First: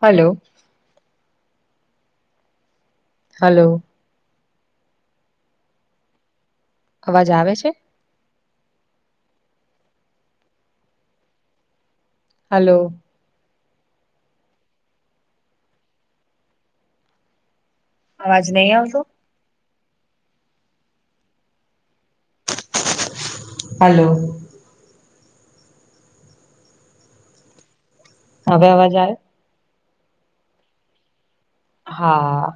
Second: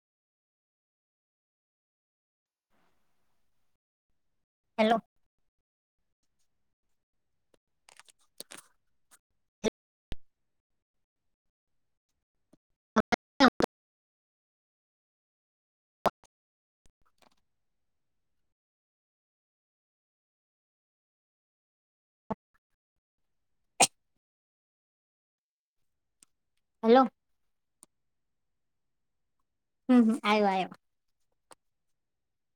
Hello. Hello. Hello. અવાજ આવે છે. હલો. અવાજ નઈ આવતો. હાલો હલો. હવે અવાજ આવે. હમ હમ આવ્યો આવ્યો. હા.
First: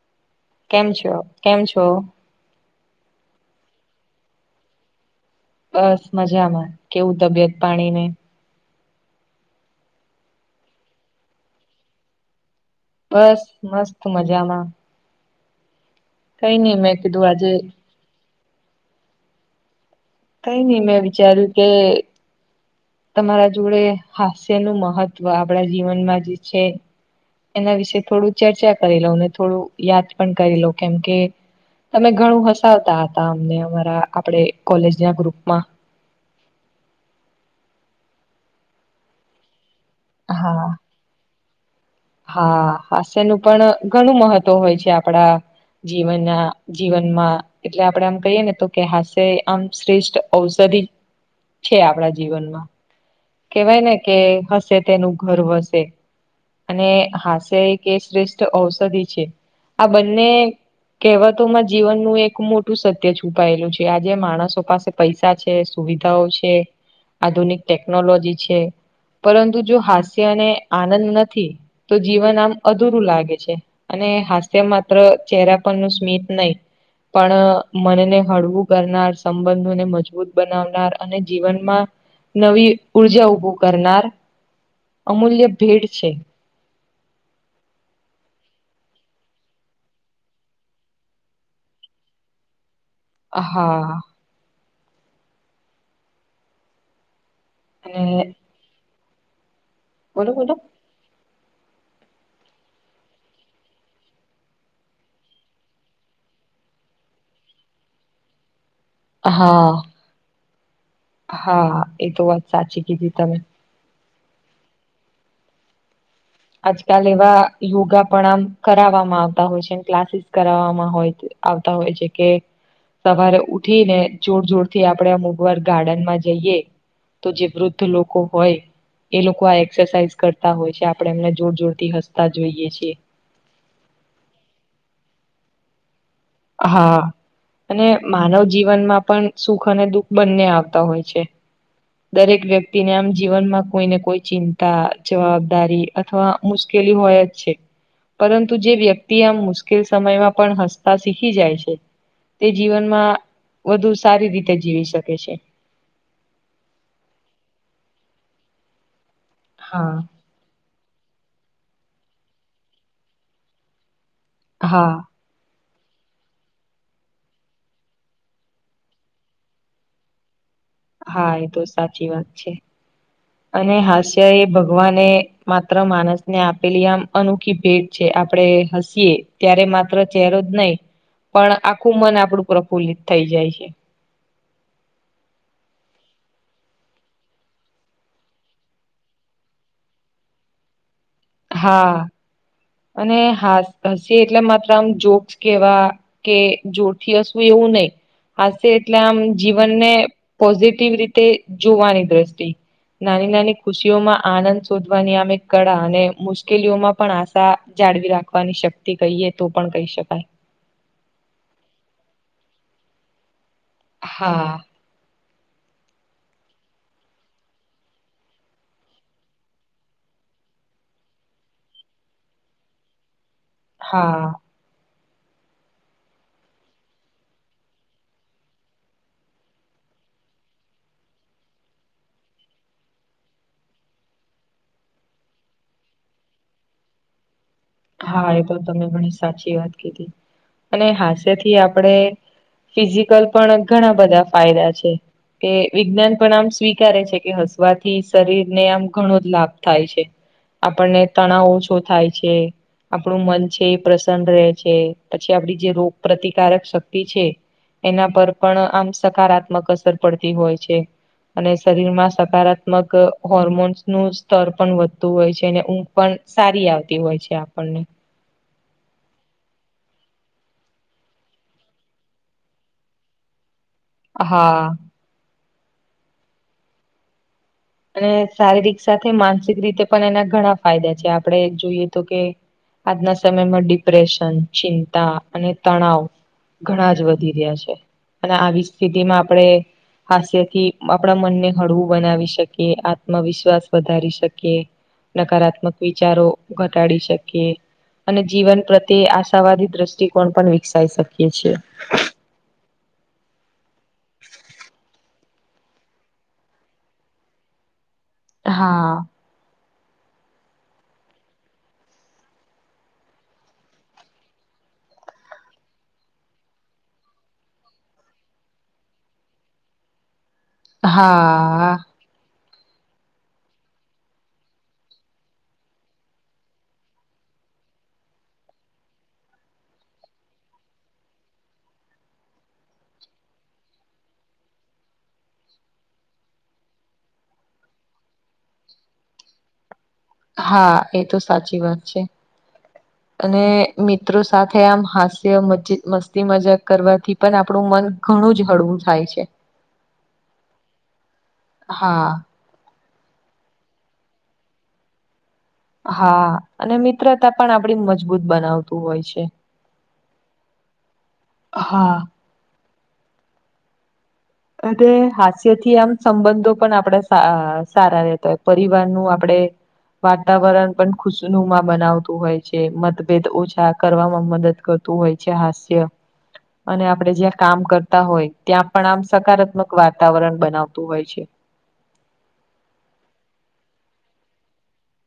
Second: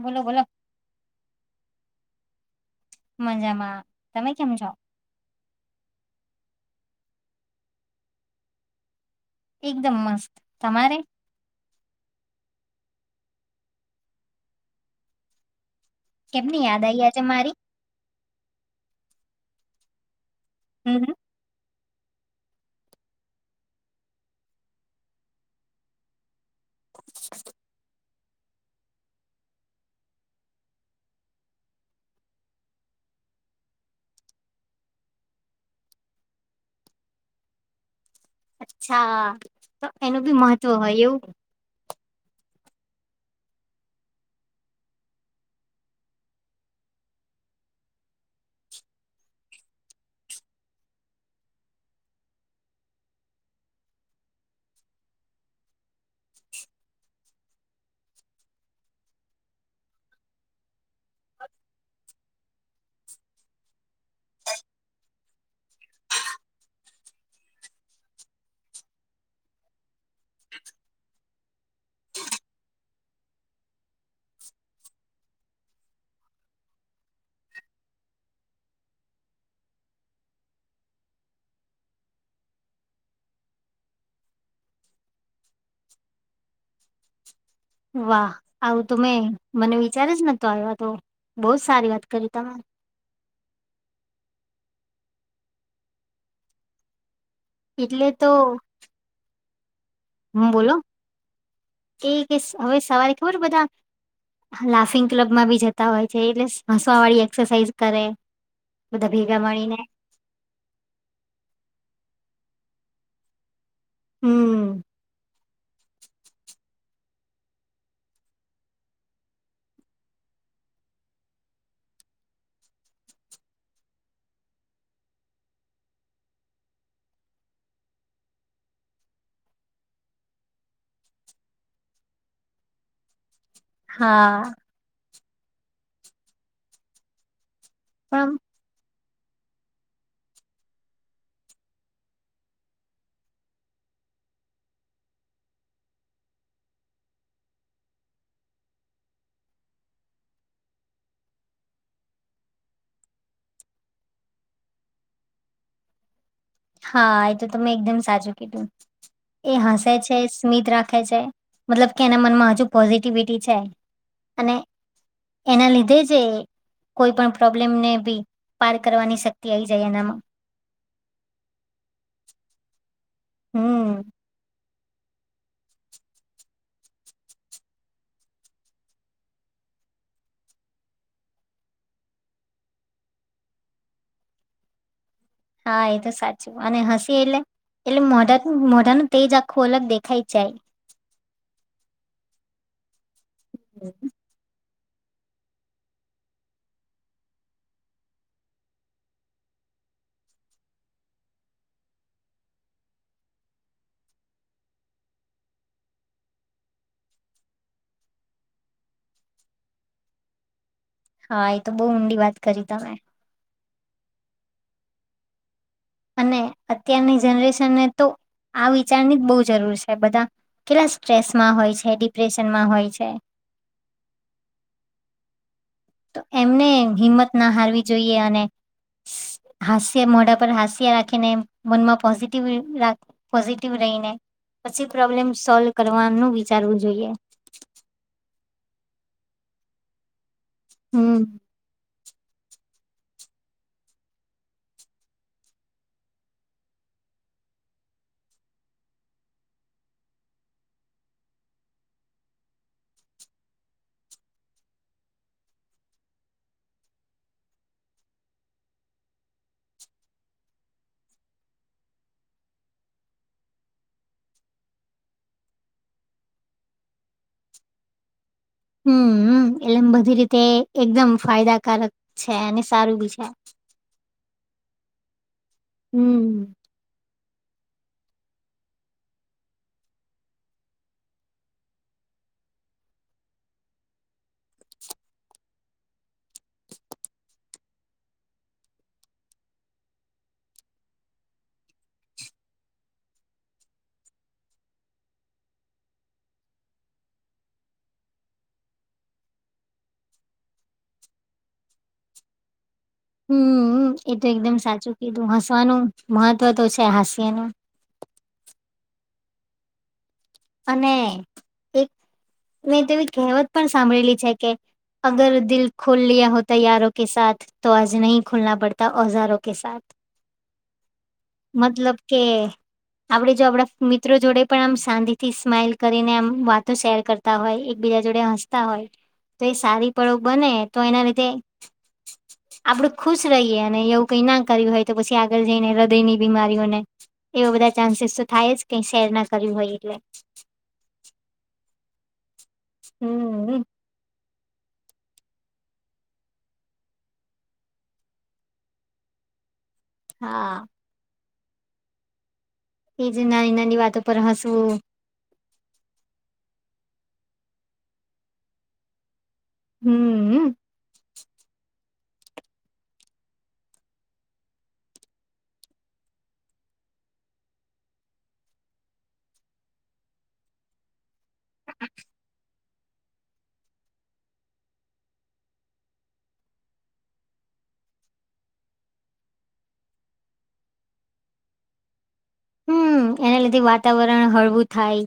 બોલો બોલો. કેમ છો કેમ છો. મજામાં તમે કેમ છો. બસ મજામાં કેવું તબિયત પાણી ને. એકદમ મસ્ત તમારે. બસ મસ્ત મજામાં. કઈ કેમની નઈ યાદ મેં આયી આજે કીધું મારી. કઈ ની હમ મેં હમ. વિચાર્યું કે. તમારા જોડે હાસ્ય નું મહત્વ આપડા જીવનમાં જે. છે એના વિશે થોડું. ચર્ચા કરી લઉ ને થોડું યાદ પણ કરી લઉ કેમ કે. અમે ઘણું હસાવતા હતા અમને અમારા આપડે કોલેજ ના ગ્રુપમાં. અચ્છા તો એનું બી હા મહત્વ હોય એવું હા હાસ્યનું પણ ઘણું મહત્વ હોય છે આપડા જીવનના જીવનમાં એટલે આપડે આમ કહીએ ને તો કે હાસ્ય આમ શ્રેષ્ઠ ઔષધિ છે આપડા જીવનમાં કેવાય ને કે હશે તેનું ઘર વસે અને હાસ્ય એક શ્રેષ્ઠ ઔષધિ છે આ બંને કહેવતોમાં જીવનનું એક મોટું સત્ય છુપાયેલું છે આજે માણસો પાસે પૈસા છે સુવિધાઓ છે આધુનિક ટેકનોલોજી છે પરંતુ જો હાસ્ય અને આનંદ નથી તો જીવન આમ અધૂરું લાગે છે અને હાસ્ય માત્ર ચહેરા પરનુ સ્મિત નહી પણ મનને હળવું કરનાર, સંબંધોને મજબૂત બનાવનાર અને જીવનમાં નવી ઊર્જા ઉભું કરના અમૂલ્ય ભેટ છે વાહ, આવું તો મેં મને વિચારે જ નતો આવ્યા આતો બહુજ સારી વાત કરી તમે હા એટલે અને તો હું, બોલો, એ કે હવે સવારે ખબર બધા લાફિંગ ક્લબ માં બી જતા હોય છે, એટલે હસવા વાળી એક્સરસાઇઝ કરે બધા ભેગા મળીને હા હા, એ તો વાત સાચી કીધી તમે હમ આજકાલ એવા યોગા પણ આમ કરાવવામાં આવતા હોય છેક્લાસીસ કરાવવામાં હોય આવતા હોય છે કે સવારે ઉઠી ને જોર જોર થી આપણે અમુકવાર ગાર્ડન માં જઈએ તો જે વૃદ્ધ લોકો હોય એ લોકો આ એક્સરસાઇઝ કરતા હોય છે આપણે એમને જોર જોર થી હસતા જોઈએ છીએ હા હા, અને પણ માનવ જીવનમાં પણ સુખ અને દુઃખ બંને આવતા હોય છે દરેક વ્યક્તિને આમ જીવનમાં કોઈને કોઈ ચિંતા, જવાબદારી અથવા મુશ્કેલી હોય જ છે પરંતુ જે વ્યક્તિ આમ મુશ્કેલ સમયમાં પણ હસતા શીખી જાય છે તે જીવનમાં વધુ સારી રીતે જીવી શકે છે હા, એ તો તમે એકદમ સાચું કીધું એ હસે હા છે, સ્મિત રાખે છે મતલબ કે એના મનમાં હજુ પોઝિટિવિટી છે અને હા એના લીધે જે કોઈ પણ પ્રોબ્લેમને બી પાર કરવાની શક્તિ આઈ જાય એનામાં હા, એ તો સાચી વાત છે અને હમ હાસ્ય એ ભ ભગવાને માત્ર માણસ ને આપેલી આમ અનોખી ભેટ છે આપણેે હસીએ ત્યારે માત્ર ચહેરો જ નહી પણ આખું મન આપડું પ્રફુલ્લિત થઈ જાય છે હા, એ તો સાચું અને હસી એટલે એટલે મોઢા, મોઢાનનું તેજ આખું અલગ દેખાય જાય હા, અને હ હસી એટલે એકદમ જોક્સ કેવા કે જોરથી હસવું એવું નઈ હાશે એટલે આમ જીવનને પોઝિટિવ રીતે જોવાની દ્રષ્ટિ નાની નાની ખુશીઓમાં આનંદ શોધવાની આમ કળા અને મુશ્કેલીઓ માં પણ આ જાળવી રાખવાની શક્તિ કહીએ તો પણ કહી શકાય હા, એ તો બહુ ઊંડી વાત કરી તમે હા અને અત્યારની જનરેશનને તો આ વિચારની જ બહુ જરૂર છે બધા કેટલા સ્ટ્રેસમાં હોય છે ડિપ્રેશનમાં હોય છે હા તો એમને હિંમત ના હારવી જોઈએ અને હાસ્ય મોઢા પર હાસ્ય રાખીને મનમાં પોઝિટિવ રાખ પોઝિટિવ રહીને પછી પ્રોબ્લેમ સોલ્વ કરવાનું વિચારવું જોઈએ હા, એ તો તમે ઘણી સાચી વાત કીધી અને હમ હાસ્યથી આપણે ફિઝિકલ પણ ઘણા બધા ફાયદા છે કે વિજ્ઞાન પણ આમ સ્વીકારે છે કે હસવાથી શરીરને આમ ઘણો જ લાભ થાય છે આપણને તણાવ ઓછો થાય છે આપણું મન છે એ પ્રસન્ન રહે છે પછી આપડી જે રોગ પ્રતિકારક શક્તિ છે એના પર પણ આમ સકારાત્મક અસર પડતી હોય છે અને શરીરમાં સકારાત્મક હોર્મોન્સ નું સ્તર પણ વધતું હોય છે અને ઉ ઘ પણ સારી આવતી હોય છે આપણને હમ એટલે બધી રીતે એકદમ ફાયદાકારક છે અને સારું બી છે હા હમ અને શારીરિક સાથે માનસિક રીતે પણ એના ઘણા ફાયદા છે આપણે જોઈએ તો કે આજના સમયમાં ડિપ્રેશન ચિંતા અને તણાવ ઘણા જ વધી રહ્યા છે અને આવી સ્થિતિ માં આપણે હાસ્ય થી આપણા મનને હળવું બનાવી શકીએ કે આત્મવિશ્વાસ વધારી શકીએ નકારાત્મક વિચારો ઘટાડી શકીએ અને જીવન પ્રત્યે આશાવાદી દ્રષ્ટિકોણ પણ વિકસાઈ શકીએ છીએ હમ એ તો એકદમ સાચું કીધું હસવાનું મહત્વ તો છે હાસ્ય ન હા અને એક મેં તોવી કહેવત પણ સાંભળેલી છે કે અગર દિલ્લ ખોલ લયા હો ત યારો કે સાથ તો આજ નહી ખુલના પડતા ઔઝારો કે સા હા કે આપડે જો આપડા મિત્રો જોડે પણ આમ શાંતિ થી સ્માઈલ કરીને આમ વાતો શેર કરતા હોય એકબીજા જોડે હસતા હોય તો એ સારી પડોગ બને તો એના લીધે [inaudible] આપડું ખુશ રહીએ અને એવું કઈ ના કર્યું હોય તો પછી આગળ જઈને હૃદય ની બીમારીઓને એવા બધા ચાન્સીસ તો થાય જ કઈ શેર ના કર્યું હોય એટલે હા એ તો સાચી વાત છે અને હમ મિત્રો સાથે આમ હાસ્ય મ મસ્તી મજાક કરવાથી પણ આપણું મન ઘણું જ હળવું થાય છે હા હા એ જ નાની નાની વાતો પર હસવું હા અને મિત્રતા પણ આપડી મજબૂત બનાવતું હોય છે હમ હા અને હાસ્ય થી આમ સંબંધો પણ આપણે સારા રહેેતા હોય પરિવાર નું આપડે વાતાવરણ પણ ખુશનુમાં બનાવતું હોય છે મતભેદ ઓછા કરવામાં મદદ કર હોય છે હાસ્ય અને આપણે જ્યાં કામ કરતા હોય ત્યાં પણ આમ સકારાત્મક વાતાવરણ બનાવતું હોય છે હમ એના લીધે વાતાવરણ હળવું થાય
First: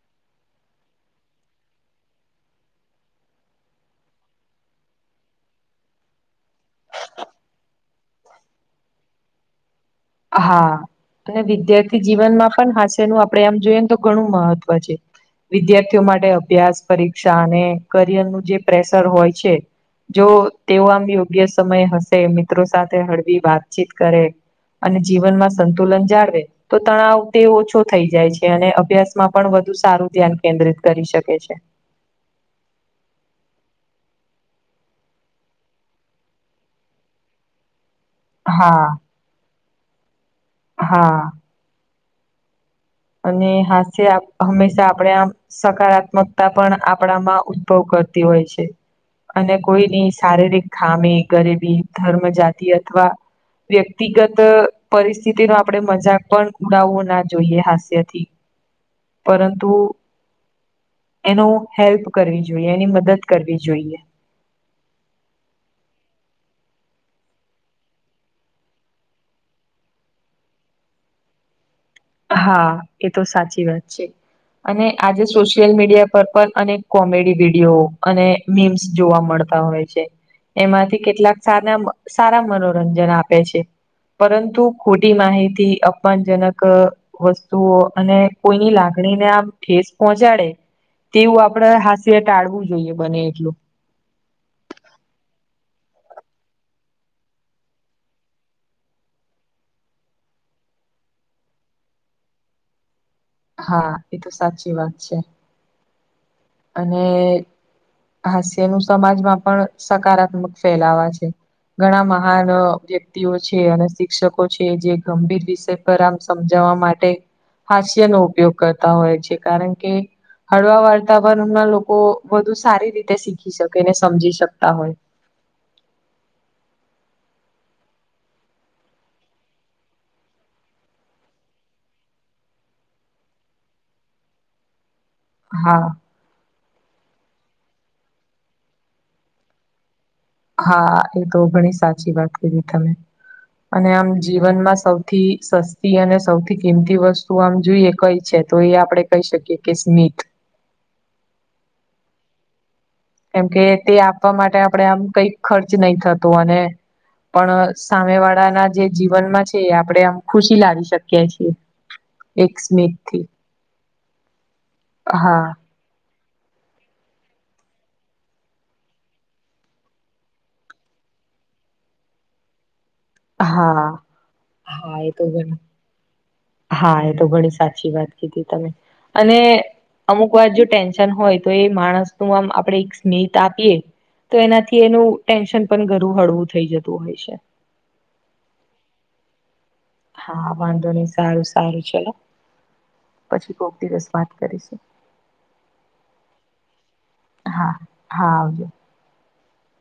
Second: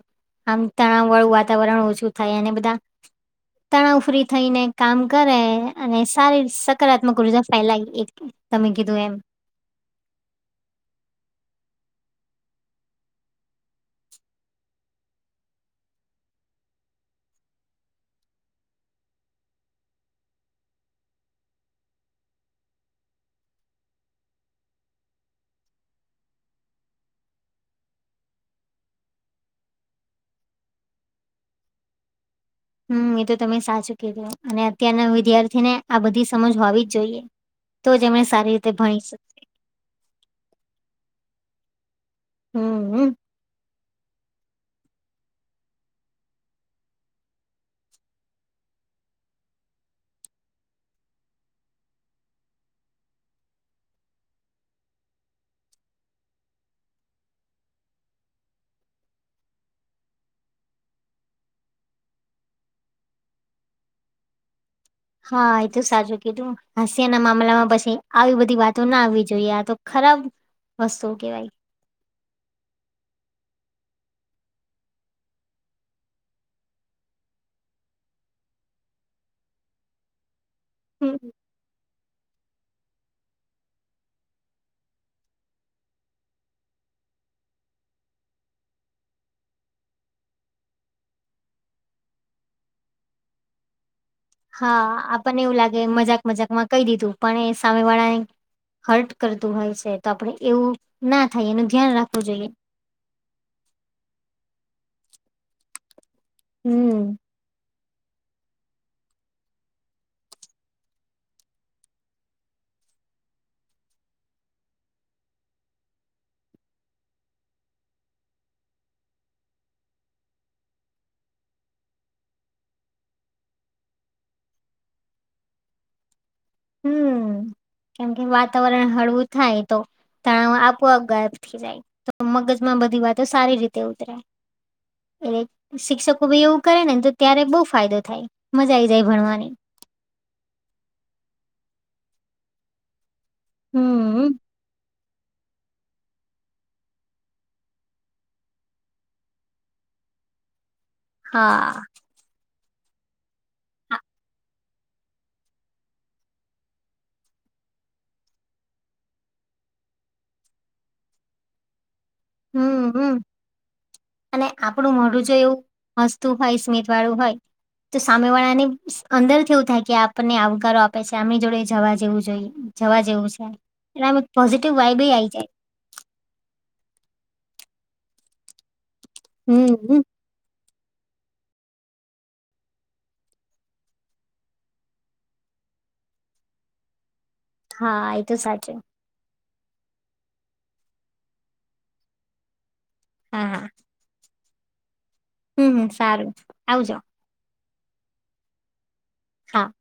આમ તણાવ વાળું વાતાવરણ ઓછું થાય અનેને બધા તણાવ ફ્રી થઈને કામ કરે અને સારી સકારાત્મક ઉર્જા ફેલાવી એ તમે કીધું એમ હા અને વિદ્યાર્થી જીવનમાં પણ હાસ્યનું આપડે એમ જોઈએ તો ઘણું મહત્વ છે. વિદ્યાર્થીઓ માટે અભ્યાસ પરીક્ષા અને કરિયર નું જે પ્રેશર હોય છે. જો તેઓ આમ યોગ્ય સમય હશે મિત્રો સાથે હળવી વાતચીત કરે અને જીવન માં સંતુલન જાળવે તો તણાવ તે ઓછો થઈ જાય છે અને અભ્યાસમાં પણ વધુ સારું ધ્યાન કેન્દ્રિત કરી શકે છે. હમ્મ એ તો તમે સાચું કીધો અને અત્યારના વિદ્યાર્થી ને આ બધી સમજ હોવી જ જોઈએ. તો જ એમણે સારી રીતે હા ભણી શકે હા. હમ્મ હમ્મ. અને હાસ્ય હંમેશા આપણે આમ સકારાત્મકતા પણ આપણામાં ઉદ્ભવ કરતી હોય છે. અને કોઈની શારીરિક ખામી ગરીબી ધર્મ જાતિ અથવા વ્યક્તિગત પરિસ્થિતિ નો આપણેે મજાક પણ ઉડાવવો ના જોઈએ હાસ થી પરંતુ એનો હેલ્પ કરવી જોઈએ એની મદદ કરવી જોઈએ. હા એ તો સાચું કીધું હાસિયા ના મામલામાં પછી આવી બધી વાતો ના આવવી જોઈએ આ તો ખરાબ હશો કેવાય. હા એ તો સાચી વાત છે. અને આજે સોશિયલ મીડિયા પર પણ અનેક કોમેડી વિડીયો અને મીમ્સ જોવા મળતા હોય છે એમાંથી હમ કેટલાક સારા અ સારા મનોરંજન આપે છે પરંતુ ખોટી માહિતી અપમાનજનક અ વસ્તુઓ અને કોઈની લાગણી ને આમ ઠેસ પહોંચાડે તેવું આપડે હાસ્ય ટાળવું જોઈએ બને એટલું હા આપણને એવું લાગે મજાક મજાક માં કહી દીધું પણ એ સામે વાળાને હર્ટ કરતું હોય છે તો આપડે એવું ના થાય એનું ધ્યાન રાખવું જોઈએ. હા એ તો સાચી વાત છે. હમ અને હાસ્ય નું સમાજમાં પણ સકારાત્મક ફેલાવા છે. ઘણા મહાન વ્યક્તિઓ છે અને શિક્ષકો છે જે ગંભીર વિષય ગરામ સમજાવવા માટે હાસ્યનો ઉપયોગ કરતા હોય છે કારણ કે હળવા વાર્તાવરણમાં લોકો વધુ સારી રીતે શીખી શકે ને સમજી શકતા હોય હમ્મ કેમ કે વાતાવરણ હળવું થાય તો તણાવ આપો આપ ગાયબ થઈ જાય તો મગજમાં બધી વાતો સારી રીતે ઉતરે એટલે હા શિક્ષકો ભી એવું કરે ને તો ત્યારે બહુ ફાયદો થાય મજા આ આવી જાય ભણવાની હા એ તો ઘણી સાચી વાત કરી તમે અને આમ હમ જીવનમાં સૌ થી સસ્તી અને સૌથી કિંમતી વસ્તુ આમ જોઈએ કઈ છે તો એ આપડણે કહી શકીએ કે સ્મીથ હા. કેમકે તે આપવા માટે આપણેે આમ કઈ ખર્ચ નહી થતો અને પણ સામે વાળા ના જે જીવનમાં છે એ આપડણે આમ ખુશી લાવી શકીએ છીએ. એક હમ સ્મિત હમ થી અને આપણું મોઢુ જો હા એવું હસ્તુ હોય સ્મિત વાળું હોય તો સામે વાળાની અંદર થી એવું થાય કે આપને આવકારો આપે છે આમની જોડે જવા જેવું જોઈએ. જવા જેવું છે હા એટલે આમ પોઝિટિવ વાઇબ હા આ એ તો આવી જાય. ઘણી હા એ તો ઘણી સાચી વાત કીધી તમે અને હમ અમુક કોય હજુ જો ટેન્શન હોય તો એ માણસ નું આમ આપડે એક સ્મિત આપીએ તો એનાથી એનું ટેન્શન પણ ઘણું હળવું થઈ જતું હોય છે. હા એ તો સાચું હા વાંધો ની સારું સારું ચલો હા પછી કોક દિવસ વાત કરીશું. હમ્મ હમ્મ સારું આવજો. હા હા આવજો હા.